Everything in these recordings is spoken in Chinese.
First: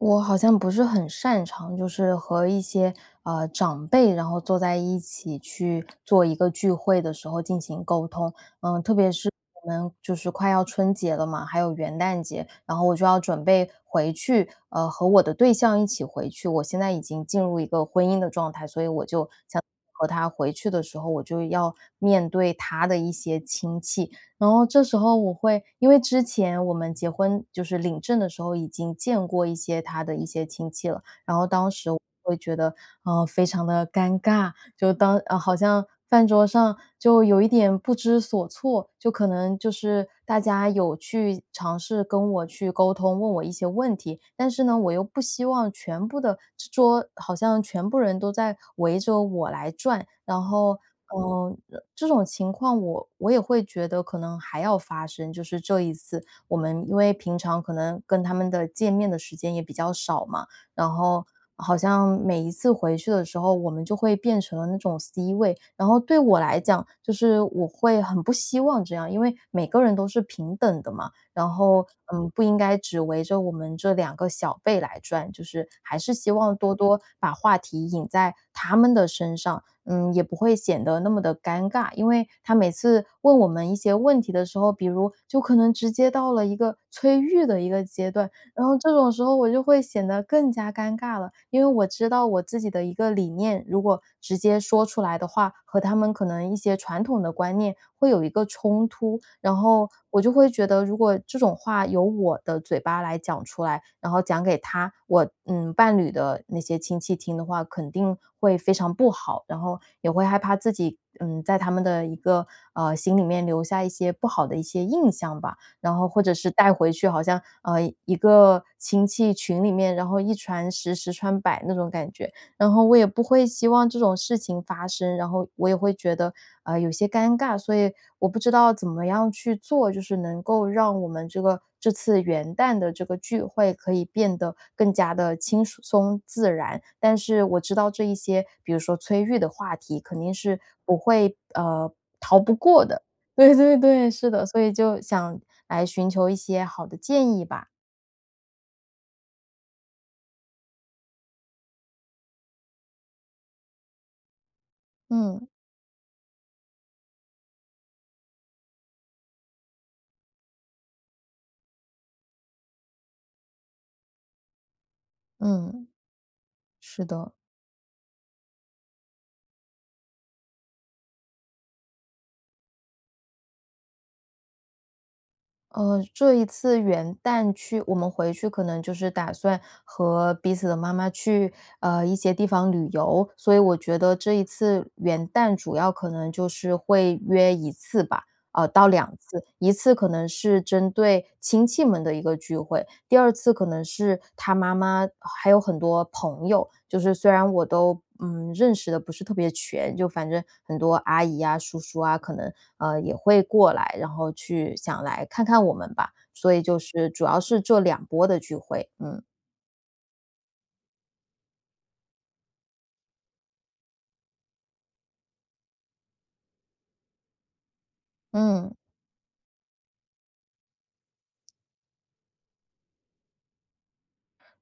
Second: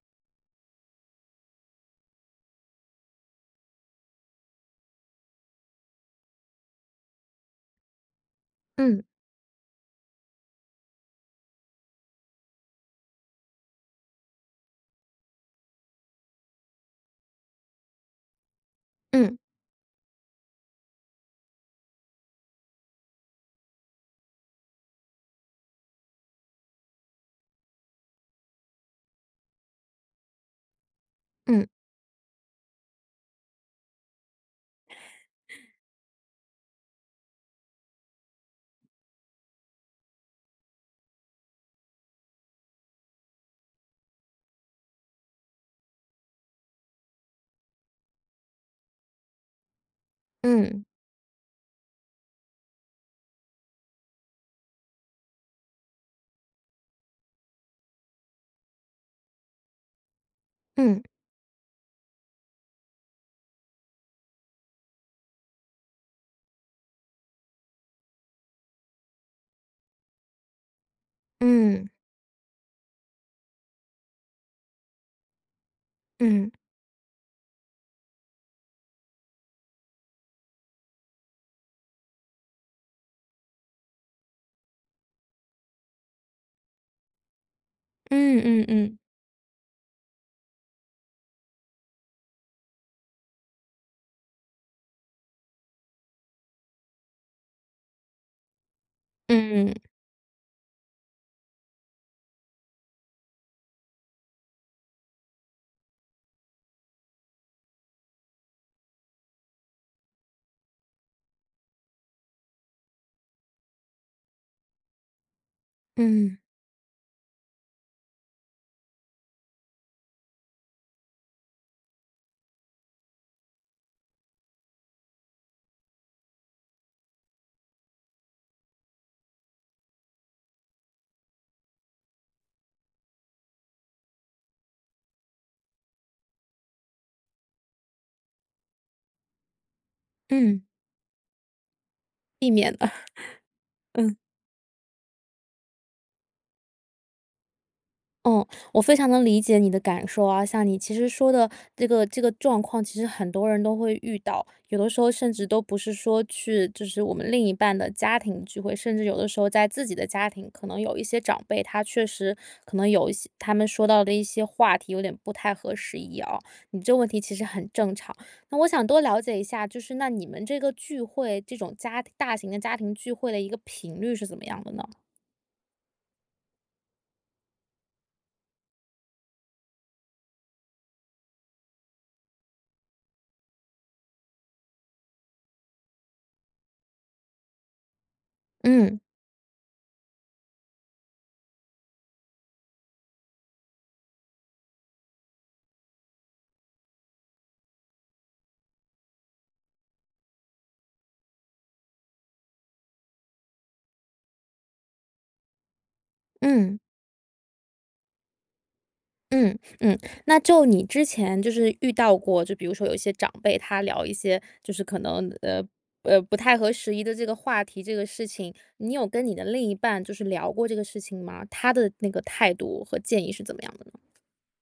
我好像不是很擅长就是和一些，呃，长辈，然后坐在一起去做一个聚会的时候进行沟通。呃，特嗯。别是我们就是快要春节了嘛，还有元旦节，然后我就要准备回去呃，和我的对象一起回去。我现在已经进入一个婚姻的状态，所以我就嗯。想 [unintelligible] 和他回去的时候，我就要面对他的一些亲戚。然后这时候我会因为之前我们结婚就是领证的时候已经见过一些他的一些亲戚了，然后嗯。当时我会觉得，嗯，非常地尴尬，就当嗯，好像饭桌上就有一点不知所措，就可能就是大家有去尝试跟我去沟通，问我一些问题，但是呢，我又不希望全部的桌桌好像全部人都在围着我来转。然后，嗯。呃，这种情况我我也会觉得可能还要发生，就是这一次，我们因为平常可能跟他们的见面的时间也比较少嘛，然嗯。后好像每一次回去的时候，我们就会变成了那种 C 位。然后对我来讲，就是我会很不希望这样。因为每个人都是平等的嘛，然后，嗯。嗯，不应该只围着我们这两个小辈来转，就是还是希嗯。望多多把话题引在他们的身上，嗯，也不会显得那么地尴尬。因为他每次问我们一些问题的时候，比如就可能直接到了一个催育的一个阶段，嗯嗯然后这嗯。种时候我就会显得更加尴尬了。因为我知道我自己的一个理念，如果直接说出来的话，和他们可能一些传统的观念会有一个冲突。然嗯。后我就会觉得如果这种话由我的嘴巴来讲出来，然后讲给他我，嗯，伴侣的那些亲戚听的话，肯定会非常不好，然后也会害怕自己，嗯，在他们的一个，啊，心里面，呃，留下一些不好的一些印象吧。然后或者嗯。是带回去好像嗯，一个亲戚群里面，然后一传十十传百那种感觉，然后我也不会希望这种事情发生，然后我也会觉得，啊，有些尴尬。所以我不知道怎么样去做，就是能够让我们这个这次元旦的这个聚会可以变得更加地轻舒松自然。但是我知道这一些，比如说催育的话题肯定是嗯。不会呃，逃避不免过了，的。对对-对，嗯。是的，所以就想来寻求一些好的建议吧。嗯，我非常能理解你的感受啊。像你其实说的这个这个状况，其实很多人都会遇到。有的时候甚至嗯。都不是说去就是我们另一半的家庭聚会，甚至有的时候在自己的家庭，可能有一些长辈，他确实可能有一些他们说到的一些话题，有点不太合嗯。时宜啊。你这个是问题其的。实很正常，那我想多了解一下，就是那你们这个聚会，这种家庭大型的家庭聚会的一个频率是怎么样的呢？呃，这一次元旦去我们回去可能就是打算和彼此的妈妈去，呃，一些地方旅游。所以我觉得这一次元旦主要可能就是会约1次吧，哦，到嗯。2次。一次可能是针对亲戚们的一个聚会，第二次可能是他妈妈，还有很多朋友，就是虽然我都，嗯，认识得不是特别全，就反正很多阿姨啊叔叔啊，可能，呃，也会过来，然后去想来看看我们吧。所以就嗯。是主要是这波的聚会。嗯。嗯，嗯，那就你之前就是遇到过，就比如说有一些长辈，他聊一些就是可能，呃，呃，不太合时宜的这个话题，这个事情，嗯。你有跟你的另一半就是聊过这个事情吗？他的那个态度和建议是怎么样的呢？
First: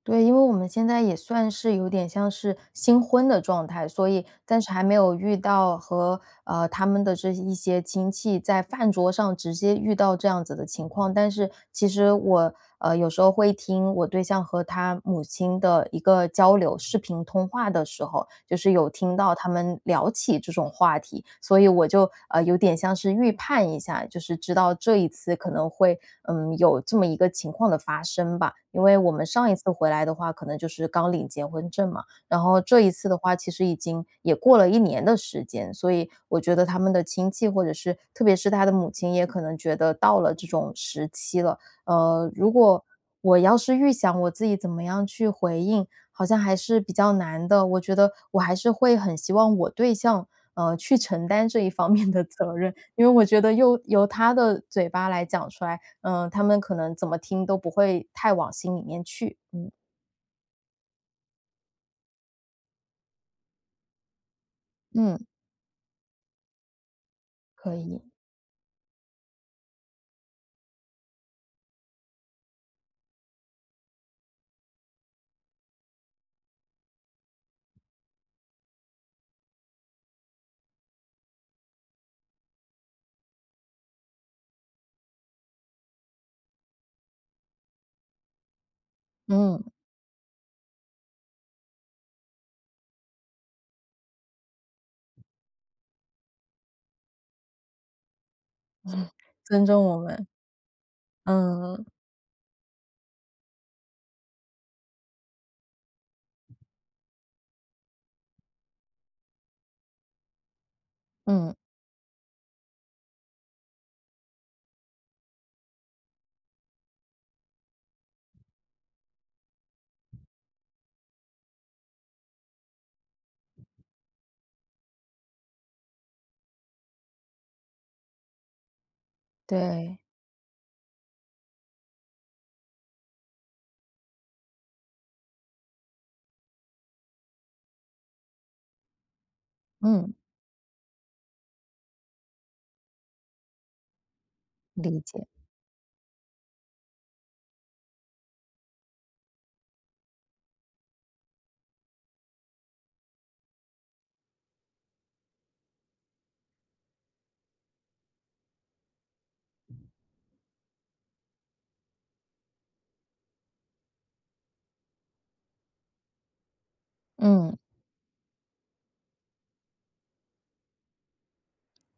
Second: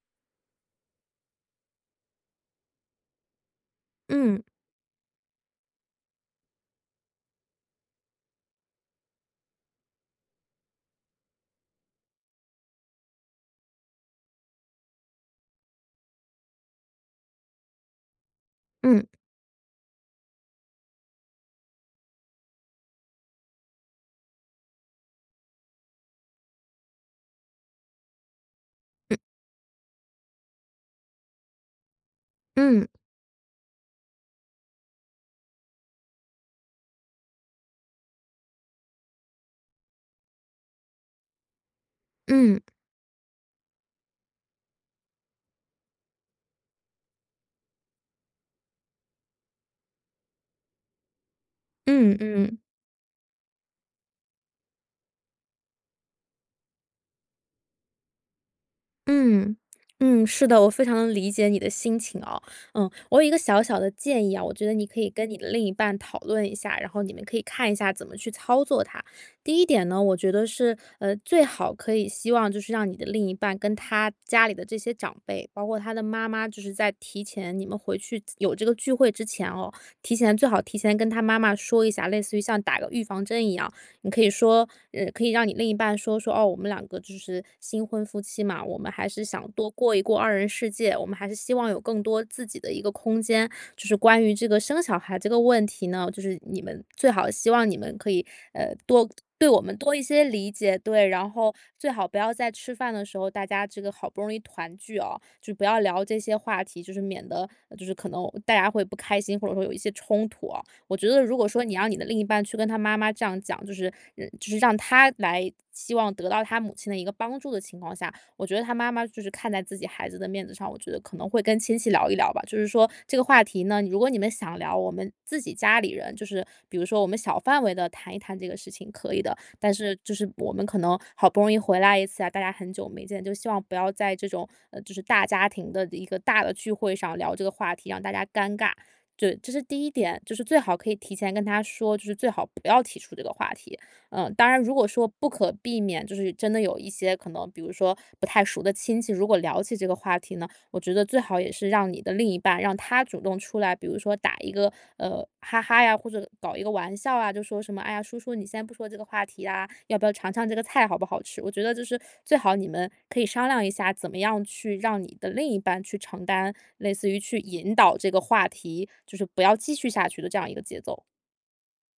对，因为我们现在也算是有点像是新婚的状态，所以嗯。暂时还没有遇到和，呃，他们的这一些亲戚在饭桌上直接遇到这样子的情况。但是其实我，呃，有时候会听我对象和他母亲的一个交流，视频通话的时候。就是有嗯。听到他们聊起这种话题，所以我就，呃，有点像是预判一下，就是知道这一次可能会，嗯，有这么一个情况的发生吧。因为我嗯。们上一次回来的话，可能就是刚领结婚证嘛。然后这嗯。一次的话，其实已经也过了1年的时间，所以我觉得他们的亲戚或者是特别是他的母亲，也可能觉得到了这种时期了。呃，如嗯。果我要是预想我自己怎么样去回应，好像还是比较难的。我觉得我还是会很希望我对象，呃，去承担这一方面嗯的责嗯。任。因为我觉得又由他的嘴巴来讲出来，呃，他们可能怎么听都不会太往心里面去。嗯，嗯。嗯，是的，我非常理解你的心情啊。呃，我有一个小小的建议啊，我觉得你可以嗯。跟你的另一半讨论一下，然后你们可以看一可下以。怎么去操作它。第一点呢，我觉得是，呃，最好可以希望就是让你的另一半跟他家里的这些长辈，包括他的妈妈，就是在提前你们回去有这个聚会之前哦，提前最好提前跟他妈妈说一下，类似于像打个预防针一样。你可以说呃，可以让你另一半说，说，哦，我们两个就是新婚夫妻嘛，我们还是想嗯。多过一过二人世界，我们还是希望有更多自己的一个空间。就是关于这个生小孩这个问题呢，就是你们最好希望你们可以，呃，多 对我尊们重多我一些们，理解，对。然后嗯。最好不要在吃饭的时候，大家这个好不容易团聚哦，就不要聊这些话题，就是免得就是可能大家会不开心，或者说有一些冲突哦。我觉得如果嗯。说你让你的另一半去跟他妈妈这样讲，就是呃，就是让他来，希望得到他母亲的一个帮助的情况下，我觉得他妈妈就是看在自己孩子的面子上，我觉得可能会跟亲戚聊一聊吧。就是说这个话题呢，如果你们想聊，我们自己家里人就是比如说我们小范围地谈一谈这个事情可以的。但是对。就是我们可能好不容易回来一次啊，大家很久没见，就希望不要在这种呃，就是大家庭的一个大的聚会上聊这个话题，让大家尴尬。就，这是第一嗯。点，就是最好可以提前跟她说，就是最好不要提出这个话题，嗯。当然如果理说解。不可避免，就是真的有一些可能比如说不太熟的亲戚，如果聊起这个话题呢，我觉得最好也是让你的另一半，让他主动出来，比如说打一个，呃，哈哈呀，或者搞一个玩笑啊，就说什么，哎呀，叔叔，你先不说这个话题啊，要不要尝尝这个菜好不好吃？我觉得就是最好你们可以商量一下，怎么样去让你的另一半去承担类似于去嗯。引导这个话题，就是不要继续下去的这样一个节奏。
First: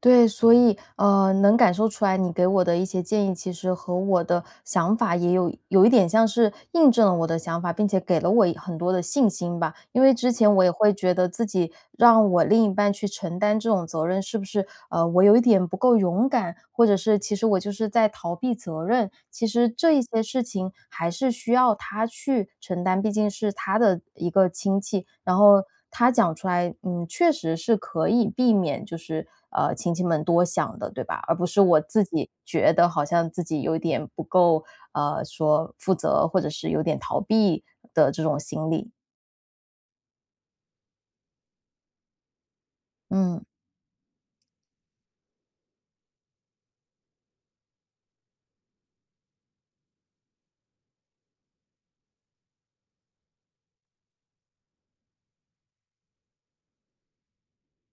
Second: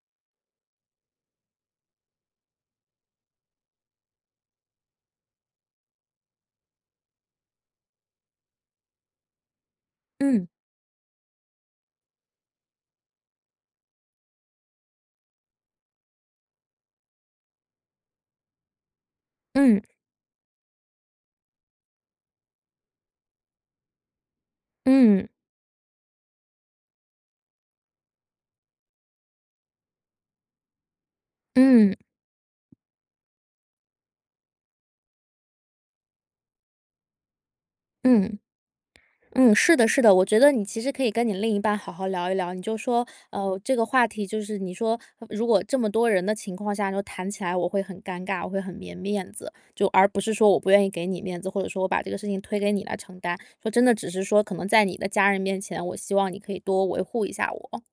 对，所以，呃，能感受出来你给我的一些建议，其实和我的想法也有有一点像是印证了我的想法，并且给了我一很多的信心吧。因为之嗯。前我也会觉得，自己让我另一半去承担这种责任，是不是，呃，我有一点不够勇敢？或者是其实我就是在逃避责任？其实嗯。这一些事情还是需要他去承担，毕竟是他的一个亲戚。嗯。然后他讲出来，嗯，确实是可以避免就是，呃，亲戚们多想的，对吧？而不是我嗯。自己觉得好像自己有一点不够，呃，说负责或者是有点逃避的这嗯。种心理。嗯，是的是的，我觉得你其实可以跟你另一半好好聊一聊。你就说，嗯。呃，这个话题就是你说，如果这么多人的情况下，就谈起来我会很尴尬，我会很没面子。就而不是说我不愿意给你面子，或者说我把这个事情推给你来承担。说真的，只是说可能在你的家人面前，我希望你可以多维护一下我。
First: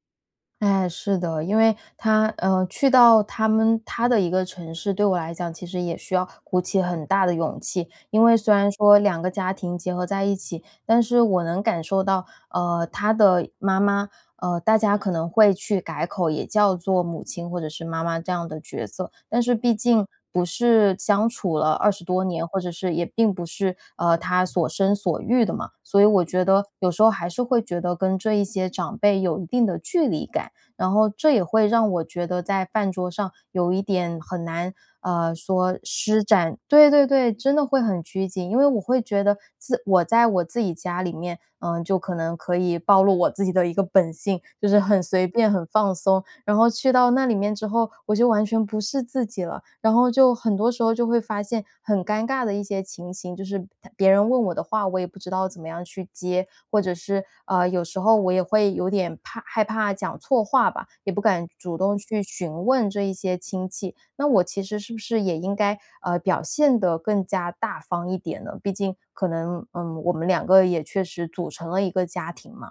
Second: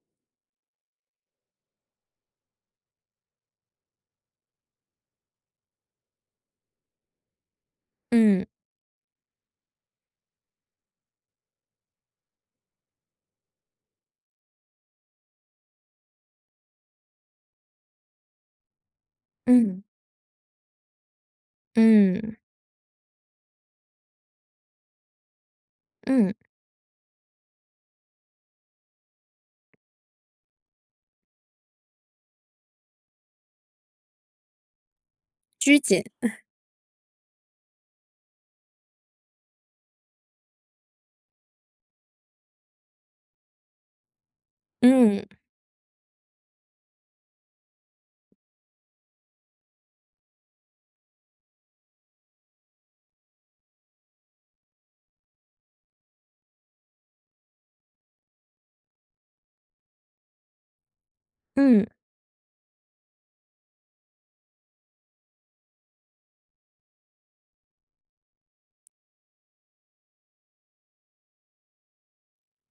哎，是的。因为他呃，去到他们他的一个城市，对我来讲其实也需要鼓起很大的勇气。因为嗯。虽然说两个家庭结合在一起，但是我能感受到，呃，他的妈妈，呃，大家可能会去改口，也叫做母亲或者是妈妈这样的角色。但是毕嗯。竟不是相处了20多嗯。年，或者是也并不是，呃，她所生所育的嘛。所以我嗯。觉得有时候还是会觉得跟这一些长辈有一定的距离感，然后这也会让我觉得在饭桌上有一点很难，呃，拘说谨。施 展对对对，真的会很拘谨。因为我会觉得，自我在我自己家里面，呃，就可能可以暴露我自己的一个本性，就是很嗯。随便、很放松。然后去到那里面之后，我就完全不是自己了，然后就很多时候就会发现，很尴尬的一些情形。就是别人问我的话，我也不知道怎么样去接，或者是，啊，有时候我也会有点怕害怕讲错话吧，也不敢主嗯。动去询问这一些亲戚。那我其实是不是也应该，呃，表现得更加大方一点呢？毕竟可能，嗯，我们2个也确实组成了一个家庭嘛。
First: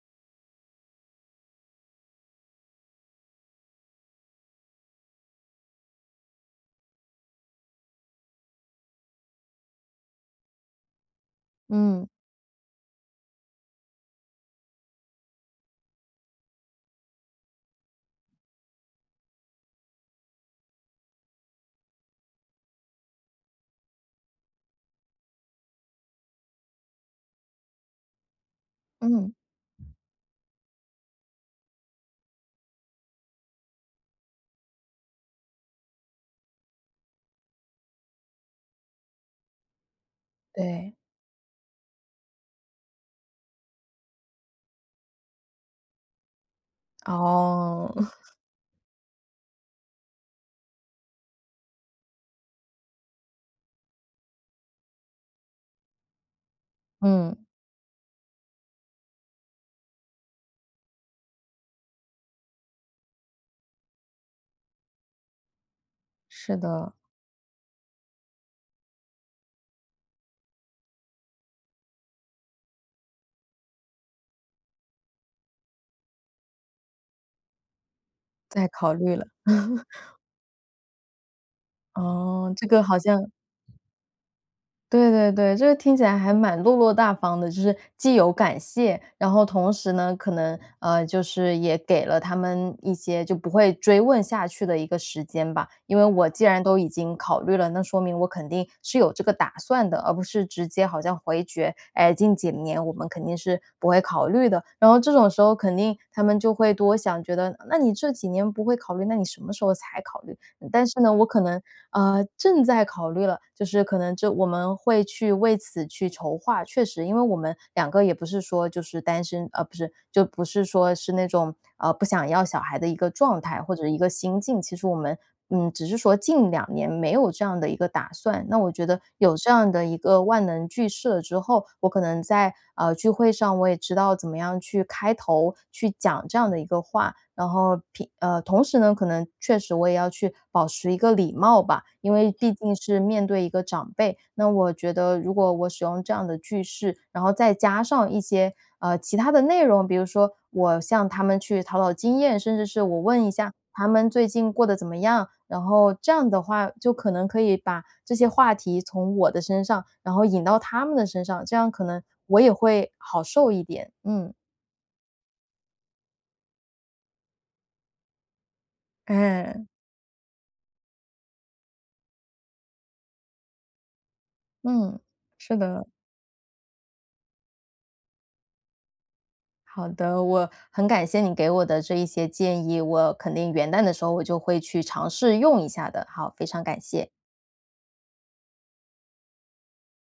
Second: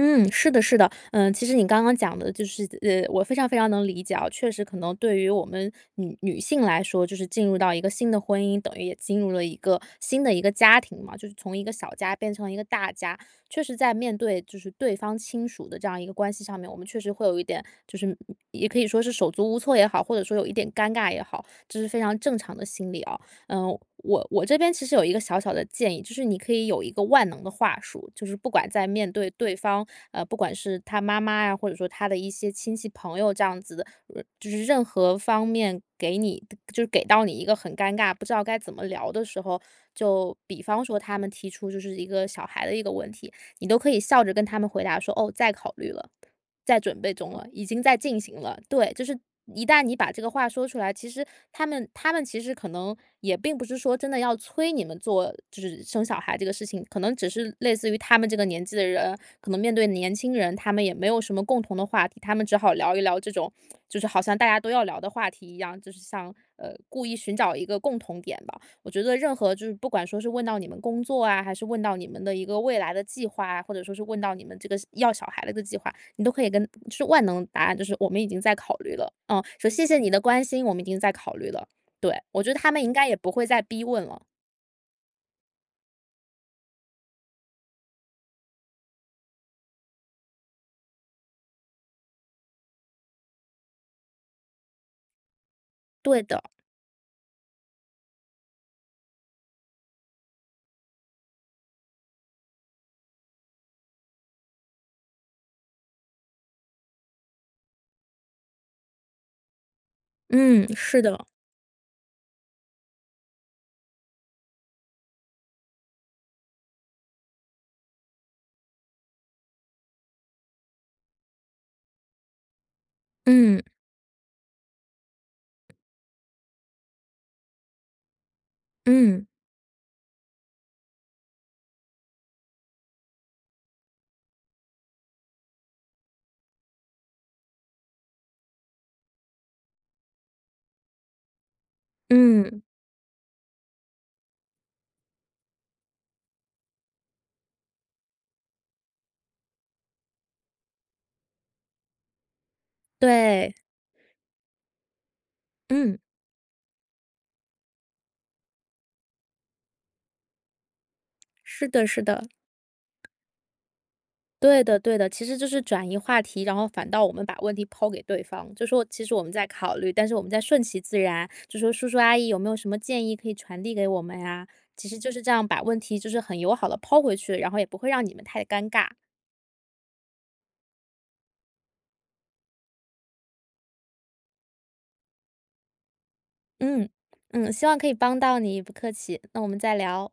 嗯，是的是的。呃，其实你刚刚讲的就是呃，我非常非常能理解啊。确实可能对于我们女女性来说，就是进入到一个新的婚姻，等于也进入了一个新的一个家庭嘛，就是从一个小嗯。家变成了一个大家。确实在面对就是对方亲属的这样一个关系上面，我们确实会有一点，就是，嗯，也可以说是手足无措也好，或者说有一点尴尬也好，这是非常正常的心理哦。呃，我我这边其实有一个小小的建议，就是你可以有一个万能的话术，就是不管在面对嗯。对方，呃，不管是他妈妈呀，或者说他的一些亲戚朋友这样子的，呃，就是任何方面给你的就是给到你一个很尴尬、不知道该怎么聊的时候，就比方对。说他们提出就是一个小孩的一个问题，你都可以笑着跟他们回答说：”哦，在考虑了，在准备中了，已经哦。在进行 了。“对，就是一旦你把这个话说出来，其实他们他们其实可能也并不是说真的要催你们做就是生小孩这个事情，可能只嗯。是类似于他们这个年纪的人，可能面对年轻人，他们也没有什么共同的话题，他们只好聊一聊这种，就是好像大家都要聊的话题一样，就是像，是呃，的。故意寻找一个共同点吧。我觉得任何就是不管说是问到你们工作啊，还是问到你们的一个未来的计划啊，或者说是问到你们这个要小孩子的计划，你都可以跟嗯，是万能答案，就是“我们已经在在考考虑了”。虑了。嗯，说“谢 谢你的关心，我们已经在考虑了”。对，我觉哦，得这他们个应好该也像不会再逼问了。对对对，这个听起来还蛮落落大方的。就是既有感谢，然后同时呢，可能，呃，就是也给了他们一些就不会追问下去的一个时间吧。因为对我的。既然都已经考虑了，那说明我肯定是有这个打算的，而不是直接好像回绝，“哎，近几年我们肯定是不会考虑的”。然后这种时候肯定他们就会多想，觉得那你这几年不会考虑，那你什么时候才考虑？嗯，嗯，但是是呢，的。我可能，啊，正在考虑了，就是可能就我们会去为此去筹划。确实因为我们两个也不是说就是单身啊，不是，就不是说是那种，呃，不想要小孩的一个状嗯。态，或者一个心境。其实我们，嗯，只是说近两年没有这样的一个打算。那我觉得，嗯。有这样的一个万能句式了之后，我可能在，啊，聚会上我也知道怎么样去开头，去讲这样的一个话。然后，平呃，同时呢，可能确实我也要去保持一个礼貌吧，因为毕嗯。竟是面对一个长辈，那我觉得如果我使用这样的句式，然后再加上一些，呃，其他的内容，比如说我向他们去讨讨经验，甚至是我问一下对。他们最近过得怎么样。然后嗯。这样的话，就可能可以把这些话题从我的身上，然后引到他们的身上，这是样可的是能的。我也会好受一点。嗯。对的对的，其实就是转移话题。然后反倒我们把问题抛给对方，就说“其实我们在嗯。考虑，但是我们在顺其自然。”就说“叔叔阿姨有没有什么建议，可以传递给我们啊？”其实嗯，就是这样是把问的。题就是很友好地抛回去，然后也不会让你们太尴尬。好的，我很感谢你给我的这一些建议，我肯定元旦的时候我就会去尝试用一下的。好，非常感嗯，谢。嗯，希望可以帮到你，不客气，那我们再聊。